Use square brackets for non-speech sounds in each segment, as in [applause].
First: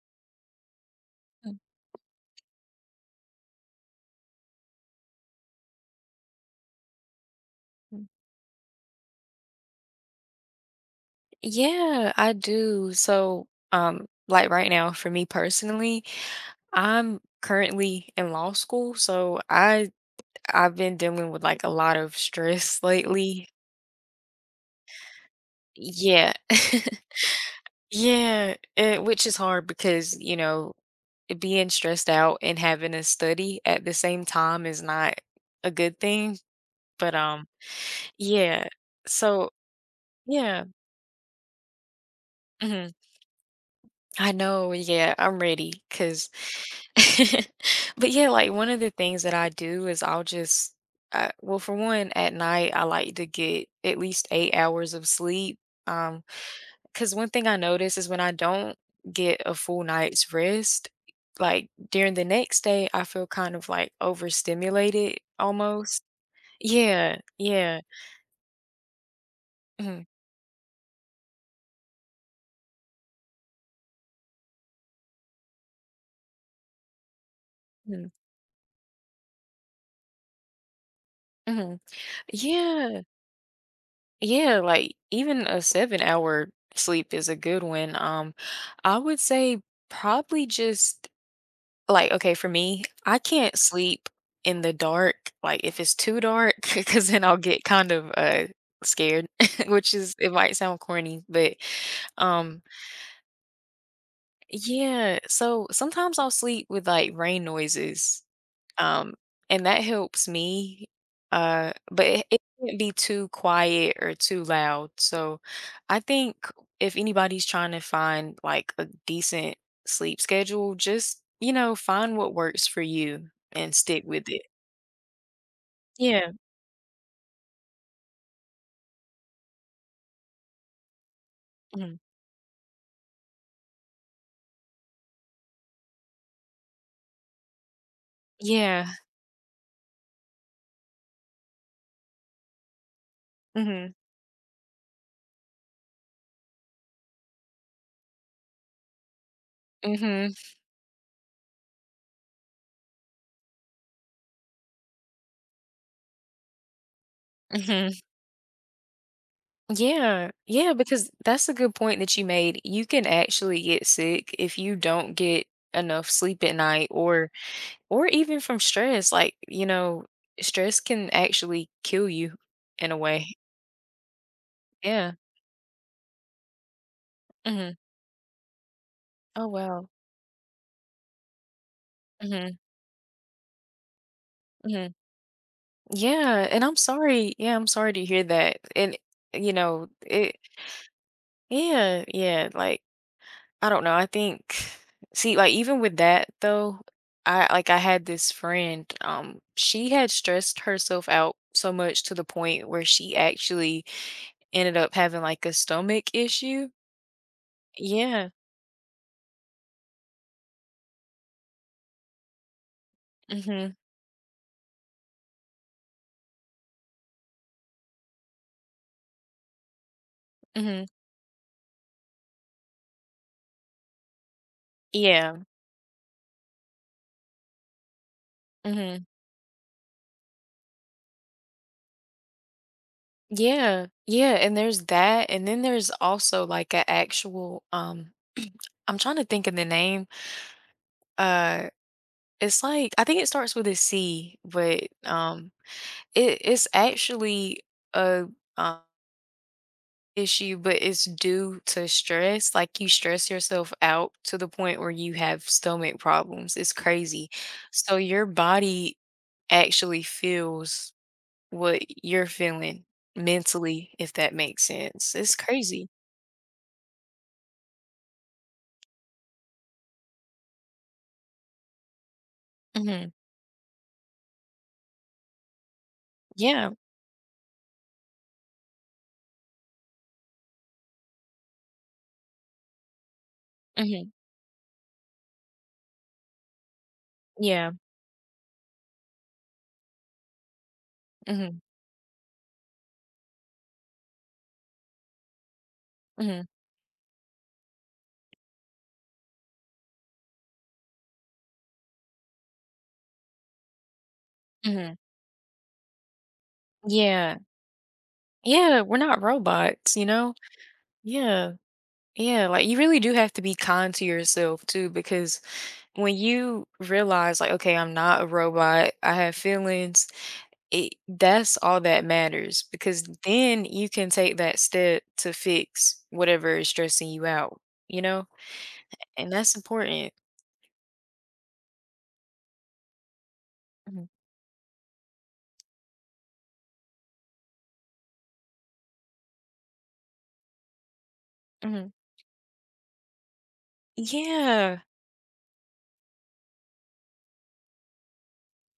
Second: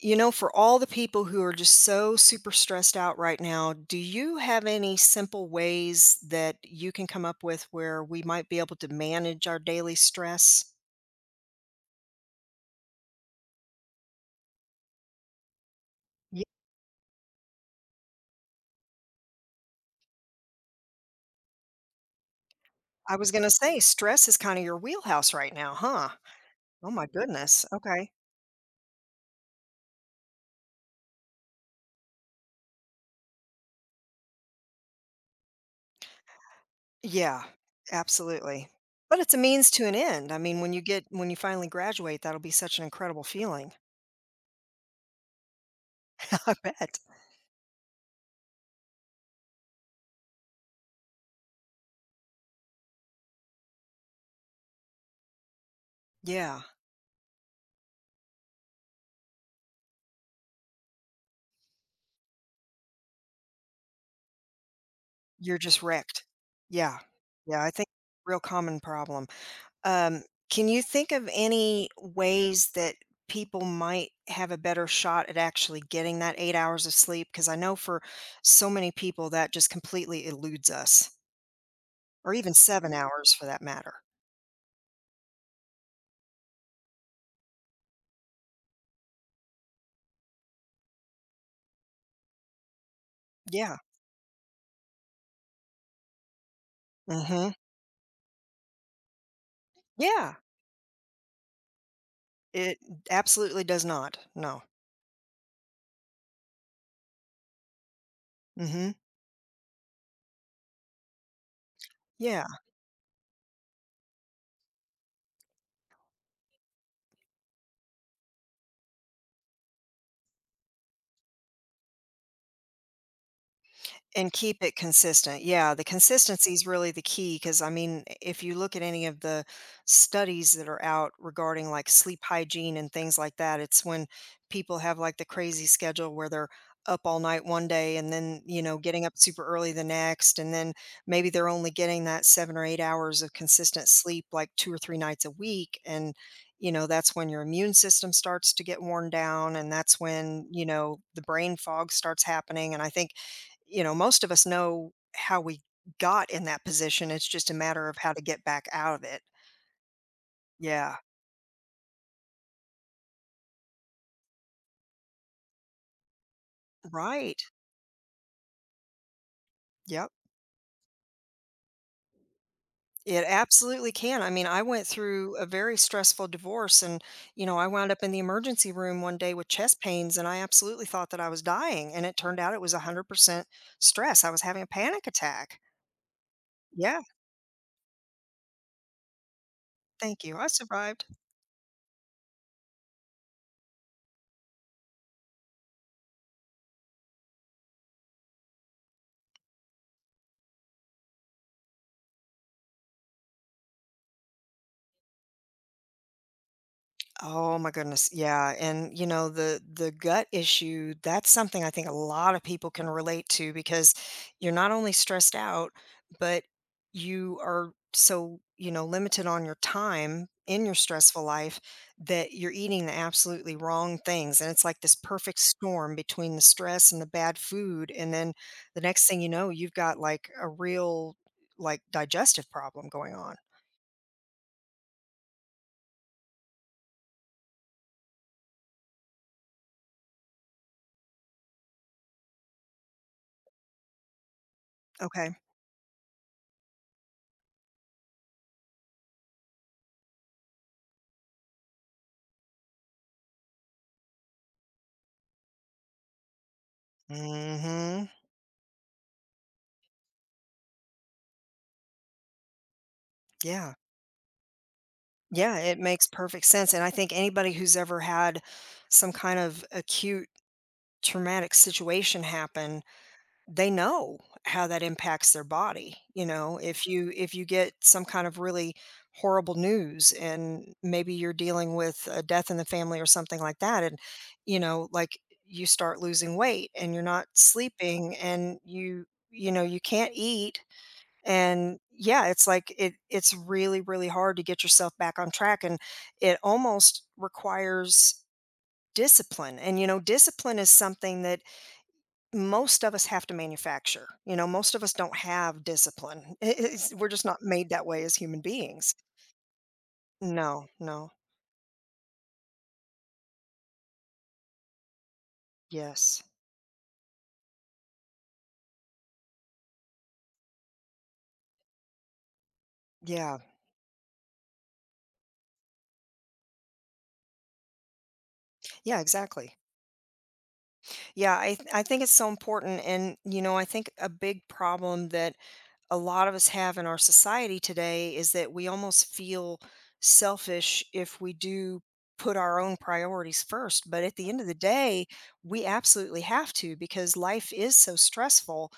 You know, for all the people who are just so super stressed out right now, do you have any simple ways that you can come up with where Mm. we might be able to manage our daily stress? Yeah, I do. Like right now, for me personally, Ye I'm currently in law school, so I've been dealing with like a lot of stress I was lately. gonna say stress is kinda your wheelhouse right now, huh? Yeah. Oh my [laughs] goodness, okay. Yeah, which is hard because, you know, being stressed out and having to study at the same time is not a good thing, but, Yeah, um absolutely. Yeah. But it's a So means to an end. I mean, yeah. When you finally graduate, that'll be such an Mhm. incredible feeling. I know, yeah, I'm ready. [laughs] I bet. [laughs] One of the things that I do is I'll just I well, for one, at night, I like to get at least 8 hours of sleep. um Yeah, Because one thing I notice is when I don't get a full night's rest, like during the next day, I feel kind of like overstimulated you're just almost. wrecked. Yeah. Yeah, Yeah, I yeah. think real common problem. hmm Um, can you think of any ways that people might have a better shot at actually getting that 8 hours of sleep? Because I know for so many people that just completely eludes us, hmm or even seven Yeah, hours for that matter. yeah. Like even a 7 hour sleep is a good one. I would say probably just okay, for me, I can't Yeah. sleep in the dark, like, if it's too dark, [laughs] because then I'll Mm-hmm. get kind of scared, [laughs] which is it Yeah. might sound corny, but, um It absolutely does not. No. yeah, so sometimes I'll sleep with, like, rain noises Mm-hmm. um, and that helps me, but it Yeah. can't be too quiet or too loud. So I think if anybody's trying to find like a decent sleep schedule, just, you know, find what works for you and stick with And it. keep it consistent. Yeah, the Yeah. consistency is really the key. Because I mean, if you look at any of the studies that are out regarding, like, Mhm. sleep hygiene and things like that, it's when people have, like, the crazy schedule where they're up all night one day and then, you know, Yeah. getting up super early the next, and then maybe they're only getting that 7 or 8 hours of consistent Mhm. sleep, like, 2 or 3 nights a week, and, you know, that's when your immune system starts to get worn down, and that's Mhm. when, you know, the brain fog starts happening, and I think you know, most of us know how we got in that position. It's just a matter Mhm. of how to get back out of it. Yeah. Yeah, Yeah. because that's a good point that you made. You can actually get sick if you don't get enough sleep at night or Right. Or even from stress, like, you know, Yep. stress can actually kill you in a It way. absolutely can. I mean, I went Yeah. through a very stressful divorce and, you know, I Mhm. wound up in the emergency room one day Oh, with chest wow. pains and I absolutely thought that I was dying. And it turned out Mhm, it was 100% stress. I was having a mhm. panic attack. Yeah, and Yeah. I'm sorry to hear that, and, you know, Thank you. it I survived. yeah, yeah, like, I don't know, I think even with that, though, I had this friend, she had stressed herself out so much to the point where she actually ended up having, like, a stomach issue. Oh my goodness. Yeah. Yeah. And you know, the gut issue, that's something I think a lot of people can relate to Mhm, because you're not only stressed out, but you are so, you know, limited on your time in your mhm. stressful life that you're eating the absolutely wrong things. And it's like this Yeah. perfect storm between the stress and the bad food. And then the Mhm. next thing you know, you've got like a real like digestive problem going on. Yeah. Yeah, and there's that, and then there's also, like, an actual. I'm trying to think of the name, uh, it's like I think it starts with a C, but, Okay. um, it's actually a, uh, issue, but it's due to stress, like, you stress yourself out to the point where you have stomach problems, it's crazy. So Mm-hmm. your body actually feels what you're feeling Yeah. mentally, if that makes sense. It's Yeah, it crazy. makes perfect sense, and I think anybody who's ever had some kind of acute traumatic situation happen, Mhm. they know how that impacts their body, you know? Yeah. If you get some kind of really horrible news and maybe you're dealing with a death in the family or something like that, and, Mhm. you know, like, you start losing weight and you're not Yeah. sleeping and you know, you can't eat, Mhm. and yeah, it's like it's really really hard to get yourself back on track, and it Mhm. almost requires discipline, and you know discipline is something that most of us have to manufacture. You know, most of us Mhm. don't have discipline. [laughs] It's- we're just not Yeah. made that way as human Yeah, beings. we're not robots, you know? No, no. Yeah. Yeah, like, you really do have to be kind to yourself too, because when Yes. you realize, like, "Okay, I'm not a robot, I have feelings," it that's all that matters, because Yeah, then you can take that step to fix whatever is stressing you out, you know? yeah, And exactly. that's important. Yeah, I think it's so important, and you know I think a Mhm. big problem that a lot of us have in our society today is that we almost feel selfish if we do Mhm. put our own priorities first. But at the end of the Yeah. day, we absolutely have to because life is so stressful.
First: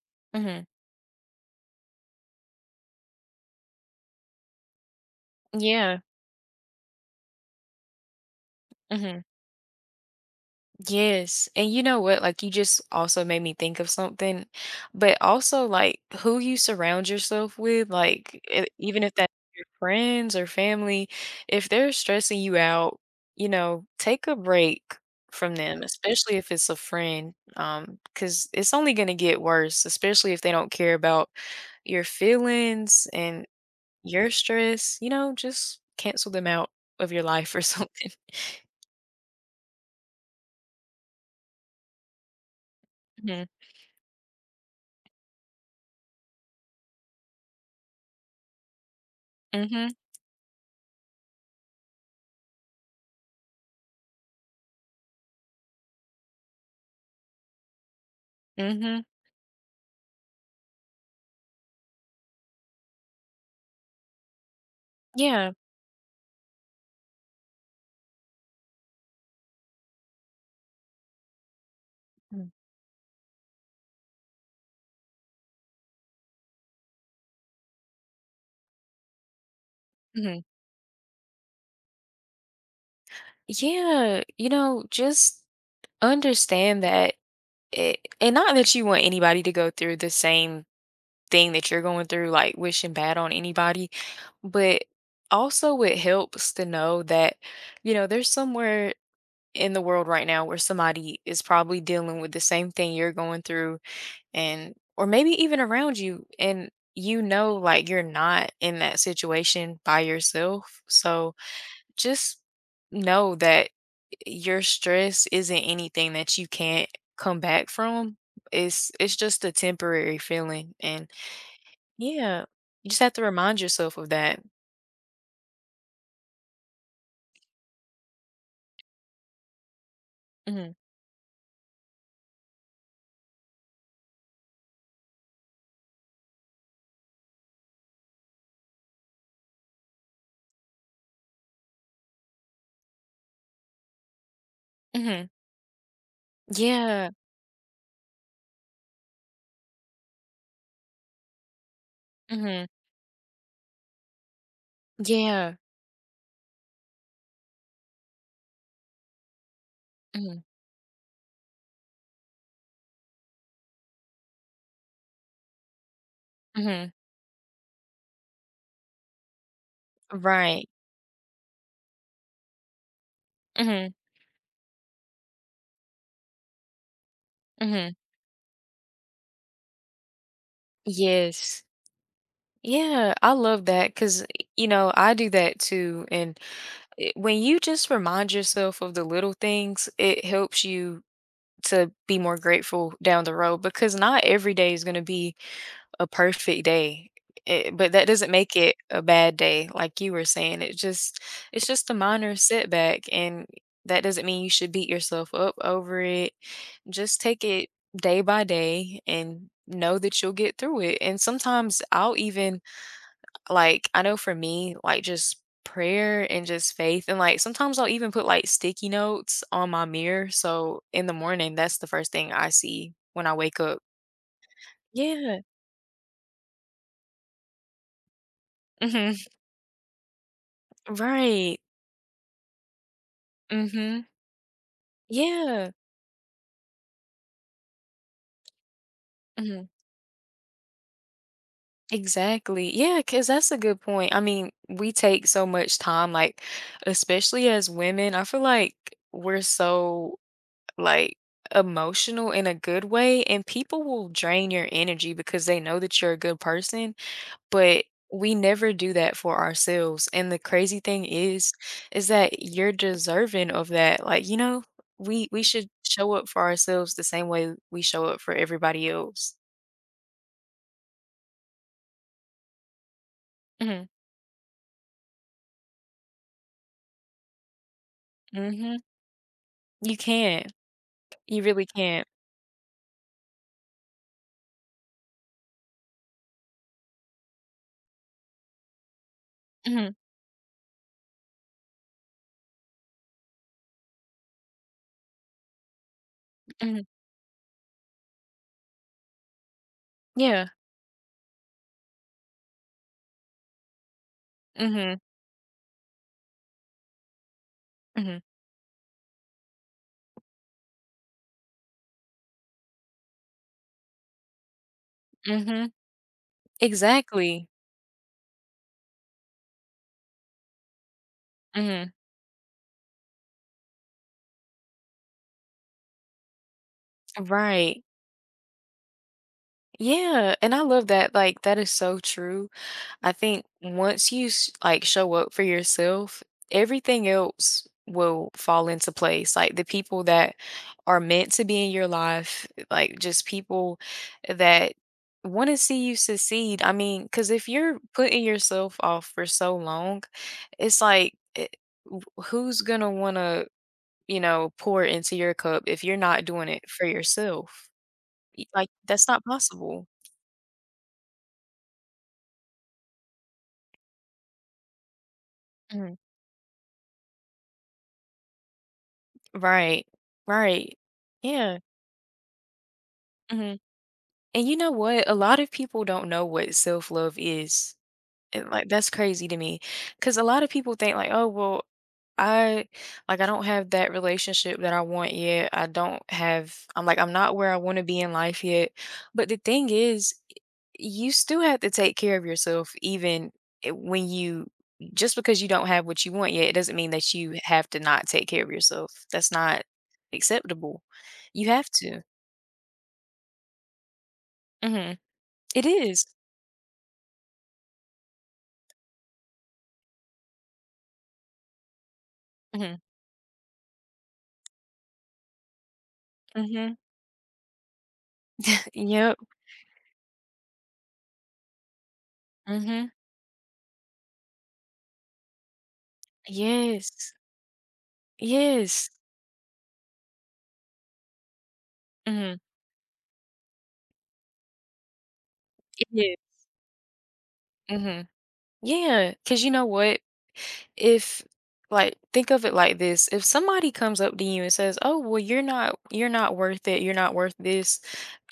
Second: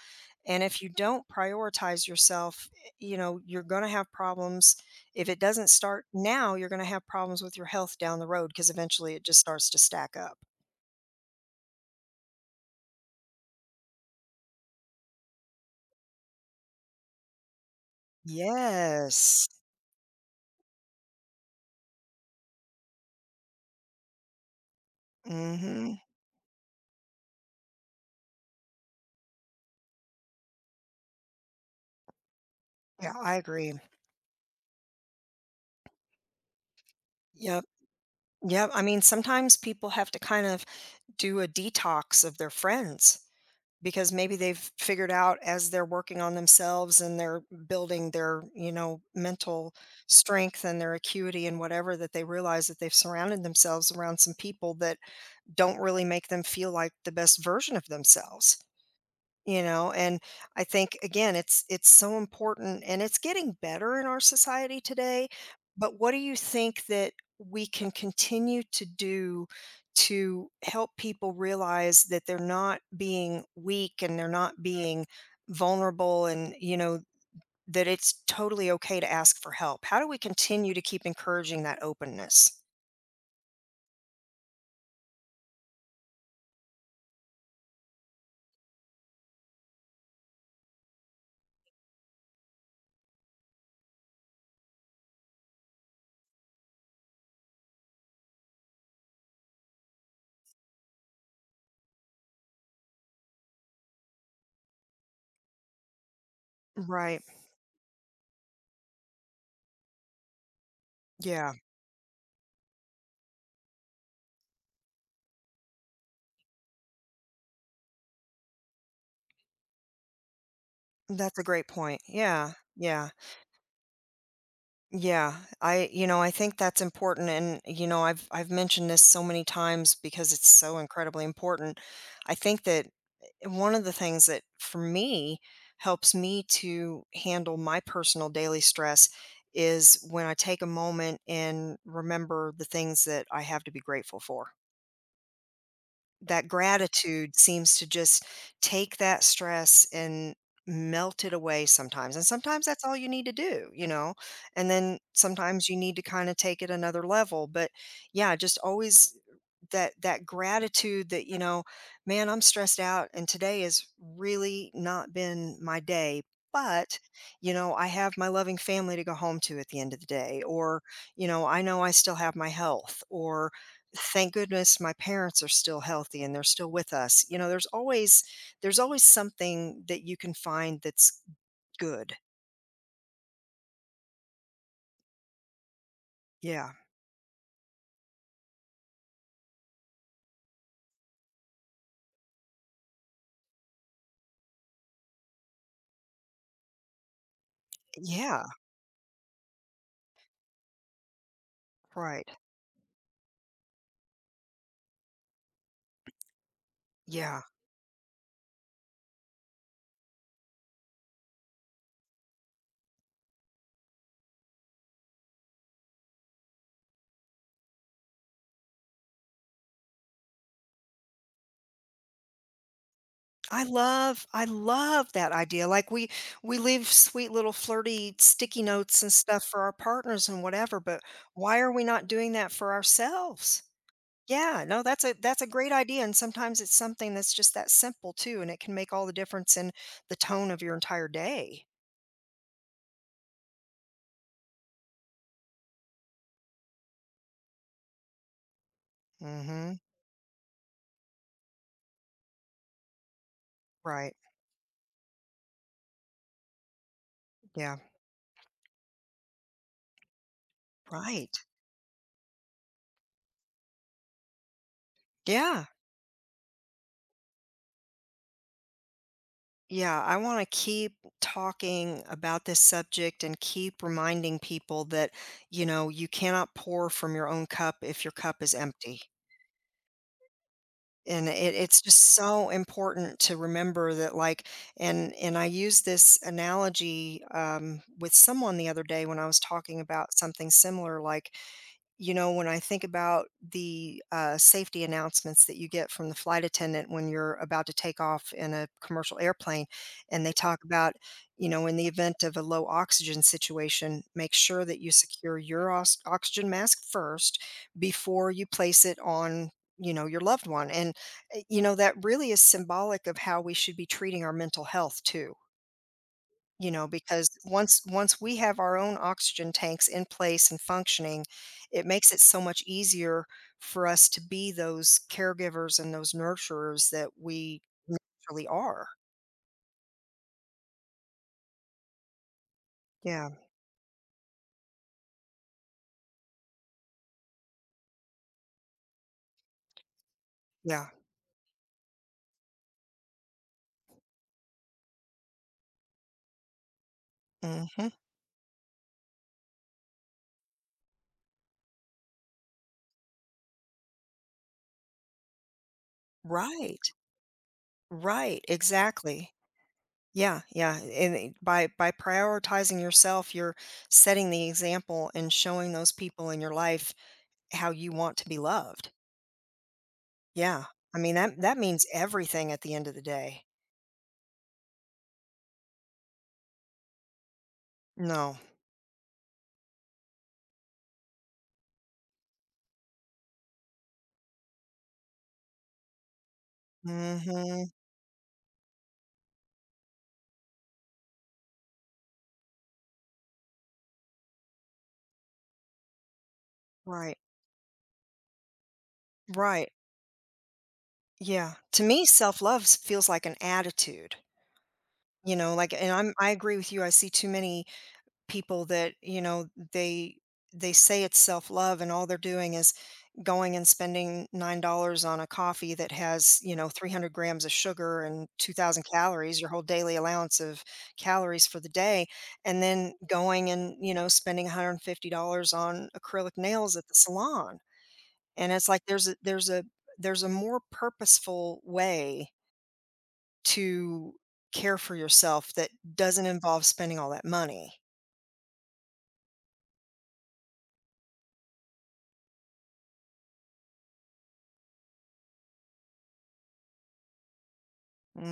And Mhm. if you don't prioritize yourself, eh, you know, you're going to have problems. If it doesn't Yeah. start now, you're going to have problems with your health down the road because eventually Mhm. it just starts to stack up. Yes. And you know what? Like you just also made me think of something, but also like who you surround yourself with, like even if that's Yes. your friends or family, if they're stressing you out, you know, take a break from them, Hmm. especially if it's a friend, because it's only going to get worse, especially if they don't care about your feelings Yeah, I and agree. your stress, you know, just cancel them out of your life or Yep. something. [laughs] Yep. I mean, sometimes people have to kind of do a detox of their friends Mhm, because maybe they've figured out as they're working on themselves and they're building their, you know, mental mhm, strength and their acuity and whatever, that they realize that they've surrounded themselves around some people that don't really make them feel like the best version of themselves, mhm, you know, and I think again it's so important, and it's getting better in our society today, yeah, but what do you think that we can continue to do to help people realize that they're mm, not being weak and they're not being vulnerable and, you know, that it's totally okay to ask for help? How do we mhm. continue to keep encouraging that openness? Yeah, you know, just understand that it and not that you want anybody to go through the same thing that you're going through, like wishing bad on anybody, but also it helps to know that, you know, there's somewhere in the world right now where somebody is probably dealing with the same thing you're going through, and or maybe even around you. And you Right. know, like you're not in that situation by yourself, so Yeah. just know that your stress isn't anything that you can't come back from. It's just a temporary feeling. And That's a great point. yeah, Yeah, you just yeah. have to remind yourself of that. Yeah, I, you know, I think that's important, and, you know, I've mentioned this so many times because it's Hmm. so incredibly important. I think that one of the things that for me helps me to handle my personal daily stress is when I take a moment and remember the things that I have to be grateful for. Hmm. That Yeah. gratitude seems to just take that stress and melt it away sometimes, and Hmm. sometimes that's all you need to do, you know? And then Yeah. sometimes you need to kinda take it another level, but, yeah, just always that Hmm. gratitude that, you know, "Man, I'm stressed out, and today has really not been my day, Hmm. but, you know, I have my loving family to go home to at the end of the day," Right. or, you know I still have my health," or Hmm. thank goodness my parents are still healthy and they're still with us. You know, there's Hmm. always there's always something that you can find that's Yes. good. Yeah, I love that because, you know, I do that too. And Yeah. When you just remind yourself of the little things, it helps you to be more grateful down the road because not every day is going to be a perfect day. But that doesn't Yeah, make it a bad day, like you were saying. It's just a right. minor setback, and that doesn't mean you should beat yourself up over it. Just Yeah. take it day by day and know that you'll get through it. And sometimes I'll even like, I know for me, like, just prayer and just faith, and, like, sometimes I'll even put, like, sticky notes on my mirror, so in the morning, that's the first thing I see when I wake I up. love I love that Yeah. idea. Like we leave sweet little flirty sticky notes and Mhm. stuff for our partners and whatever, but why Right. are we not doing that for ourselves? Mhm. Yeah, no, that's a Yeah. great idea, and sometimes it's something that's just that simple too, and it can make all the difference Mhm. in the tone of your entire day. Exactly. Yeah, cause that's a good point. I mean, we take so much time, like, especially as women, I feel like we're Mhm. so, like, emotional in a good way, and people will Right. drain your energy because they know that you're a good person. Yeah, But we never do that for ourselves. And the crazy thing right. is that you're deserving of that. Like, you know, we Yeah. should show up for ourselves the same way we show up for everybody else. Yeah, I want to keep talking about this subject and keep Mhm, reminding people that, you know, you cannot pour from your own cup if your cup is mhm. empty. You can't. And You it, really it's just can't. so important to remember that, like, and I used this analogy, with someone the other day when I was talking Mhm, about something similar. Like, you know, when I think about the safety announcements that you get from the flight mhm. attendant when you're about to take off in a commercial airplane, and they Yeah. talk about, you know, in the event of a low oxygen situation, make sure that you Mhm, secure your oxygen mask first mhm, before you place it on, you know, your loved one, and you know that really is symbolic of how we should be treating our mental health too, mhm. you know, because Exactly. once we have our own oxygen tanks in place and functioning, it Mhm. makes it so much easier for us to be those caregivers and those nurturers that we Right. naturally are. Yeah, and I love that, like, that is so true. I Yeah, think once like show up for yourself, everything else will fall into place. Like the people that yeah. are meant to be in your life, like just people that want to see you succeed. I mean, because if you're Hmm. putting yourself off for so long, it's like it, w- who's gonna want to you know pour into your cup if you're not doing it for Right, yourself? right, Like that's not exactly. possible. Yeah, yeah. And it- by prioritizing yourself, you're setting the example and showing those Mhm. people in your life how you want to be loved. Right. Yeah. Right. I mean that that Yeah. means everything at the end of the day. Mhm. And you know what? A lot of people don't know what self-love is. No. And like that's crazy to me, because a lot of people think like, "Oh, well, I like I don't have that relationship that I want yet. I don't have I'm like I'm not where I Mhm. want to be in life yet." But the thing is, you still have to take care of yourself when you just because you don't have what you want yet, it doesn't mean that Right. you have to not take care of yourself. That's not Right. acceptable. You Yeah. have To to. me, self-love feels like an attitude, Mhm. you know, It like, and is. I agree with you, I see too many people that, you know, they they say it's self-love and all they're doing is Mhm. going and spending $9 on a coffee that has, you know, Mhm. 300 grams of sugar and 2,000 Yep. calories, your whole daily allowance of calories for the day, and Mhm. then going and, you know, spending $150 on acrylic nails at the Yes. salon. And it's like Yes. there's a more purposeful way Mhm. to care for yourself that Yeah. doesn't involve spending all that money. Mhm. Cause you know what? If like, think of it like this, if somebody comes up to you and says, "Oh, well, you're not worth it, you're not worth this,"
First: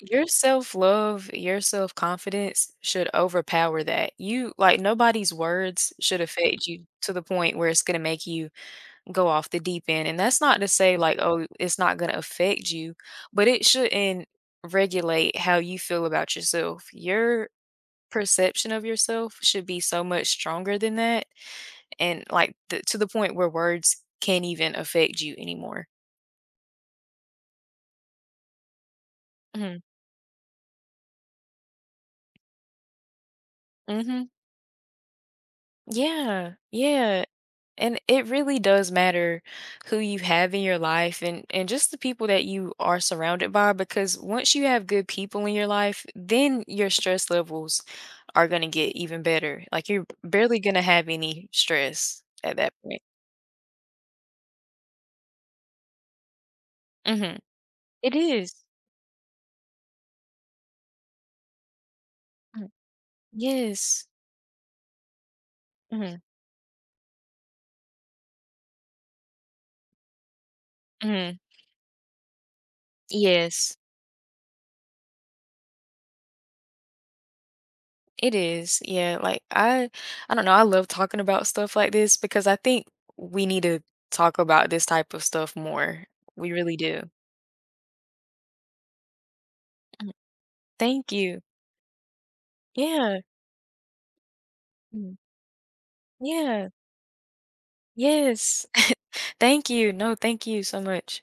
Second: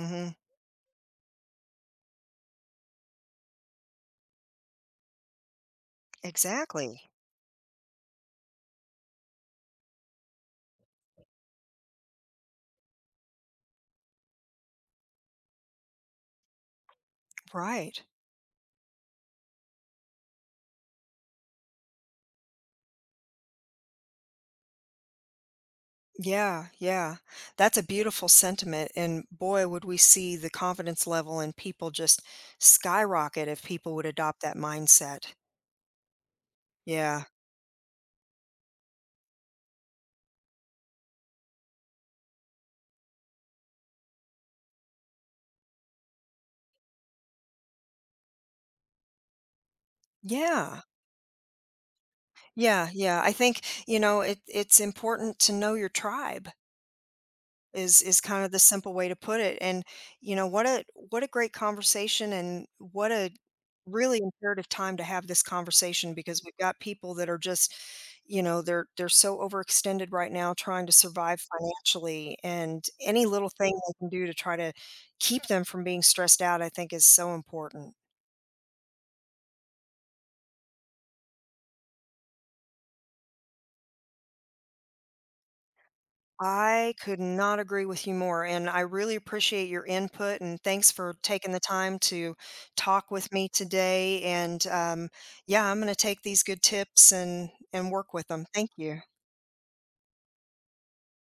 your self-love, your self-confidence should overpower that. You Like, nobody's words should affect you Exactly. to the point where it's gonna make you go off the deep end. And that's not to say like, oh, it's not going to affect you, but it shouldn't regulate how you feel about yourself. Your Right. perception of yourself should be so much stronger than that. And to the point where words can't even affect you anymore. Yeah, yeah. That's a beautiful sentiment, and boy, Hmm. would we see the confidence level in people just skyrocket if people would Hmm. adopt that mindset. Yeah. Yeah. Yeah. And it really does matter who you have in your life and just the people that you are surrounded by, because once you have good people in your life, then your stress levels are going to get even better. Like you're barely going Yeah. to have any stress at that Yeah, point. yeah. I think, you know, it's important to know your tribe Mhm. is It is kind of the is. simple way to put it, and you know, what a great conversation and Mm. what a Yes. really imperative time to have this conversation Mhm. because we've got people that are just, you know, they're so overextended right now trying to Mhm. survive financially, and any little thing Yes. they can do to try to keep them from being stressed out I think is so important. It is. Yeah, like I don't know, I love talking about stuff like this because I think we need to talk about this type of stuff more. We really I do. could not agree with you more, and I really appreciate your input, and thanks Thank for you. taking the time to talk Yeah. with me today. And Mm. yeah, I'm going to take these good Yeah. tips and work with them. Yes. Thank you. [laughs] Thank you. No, thank you so much.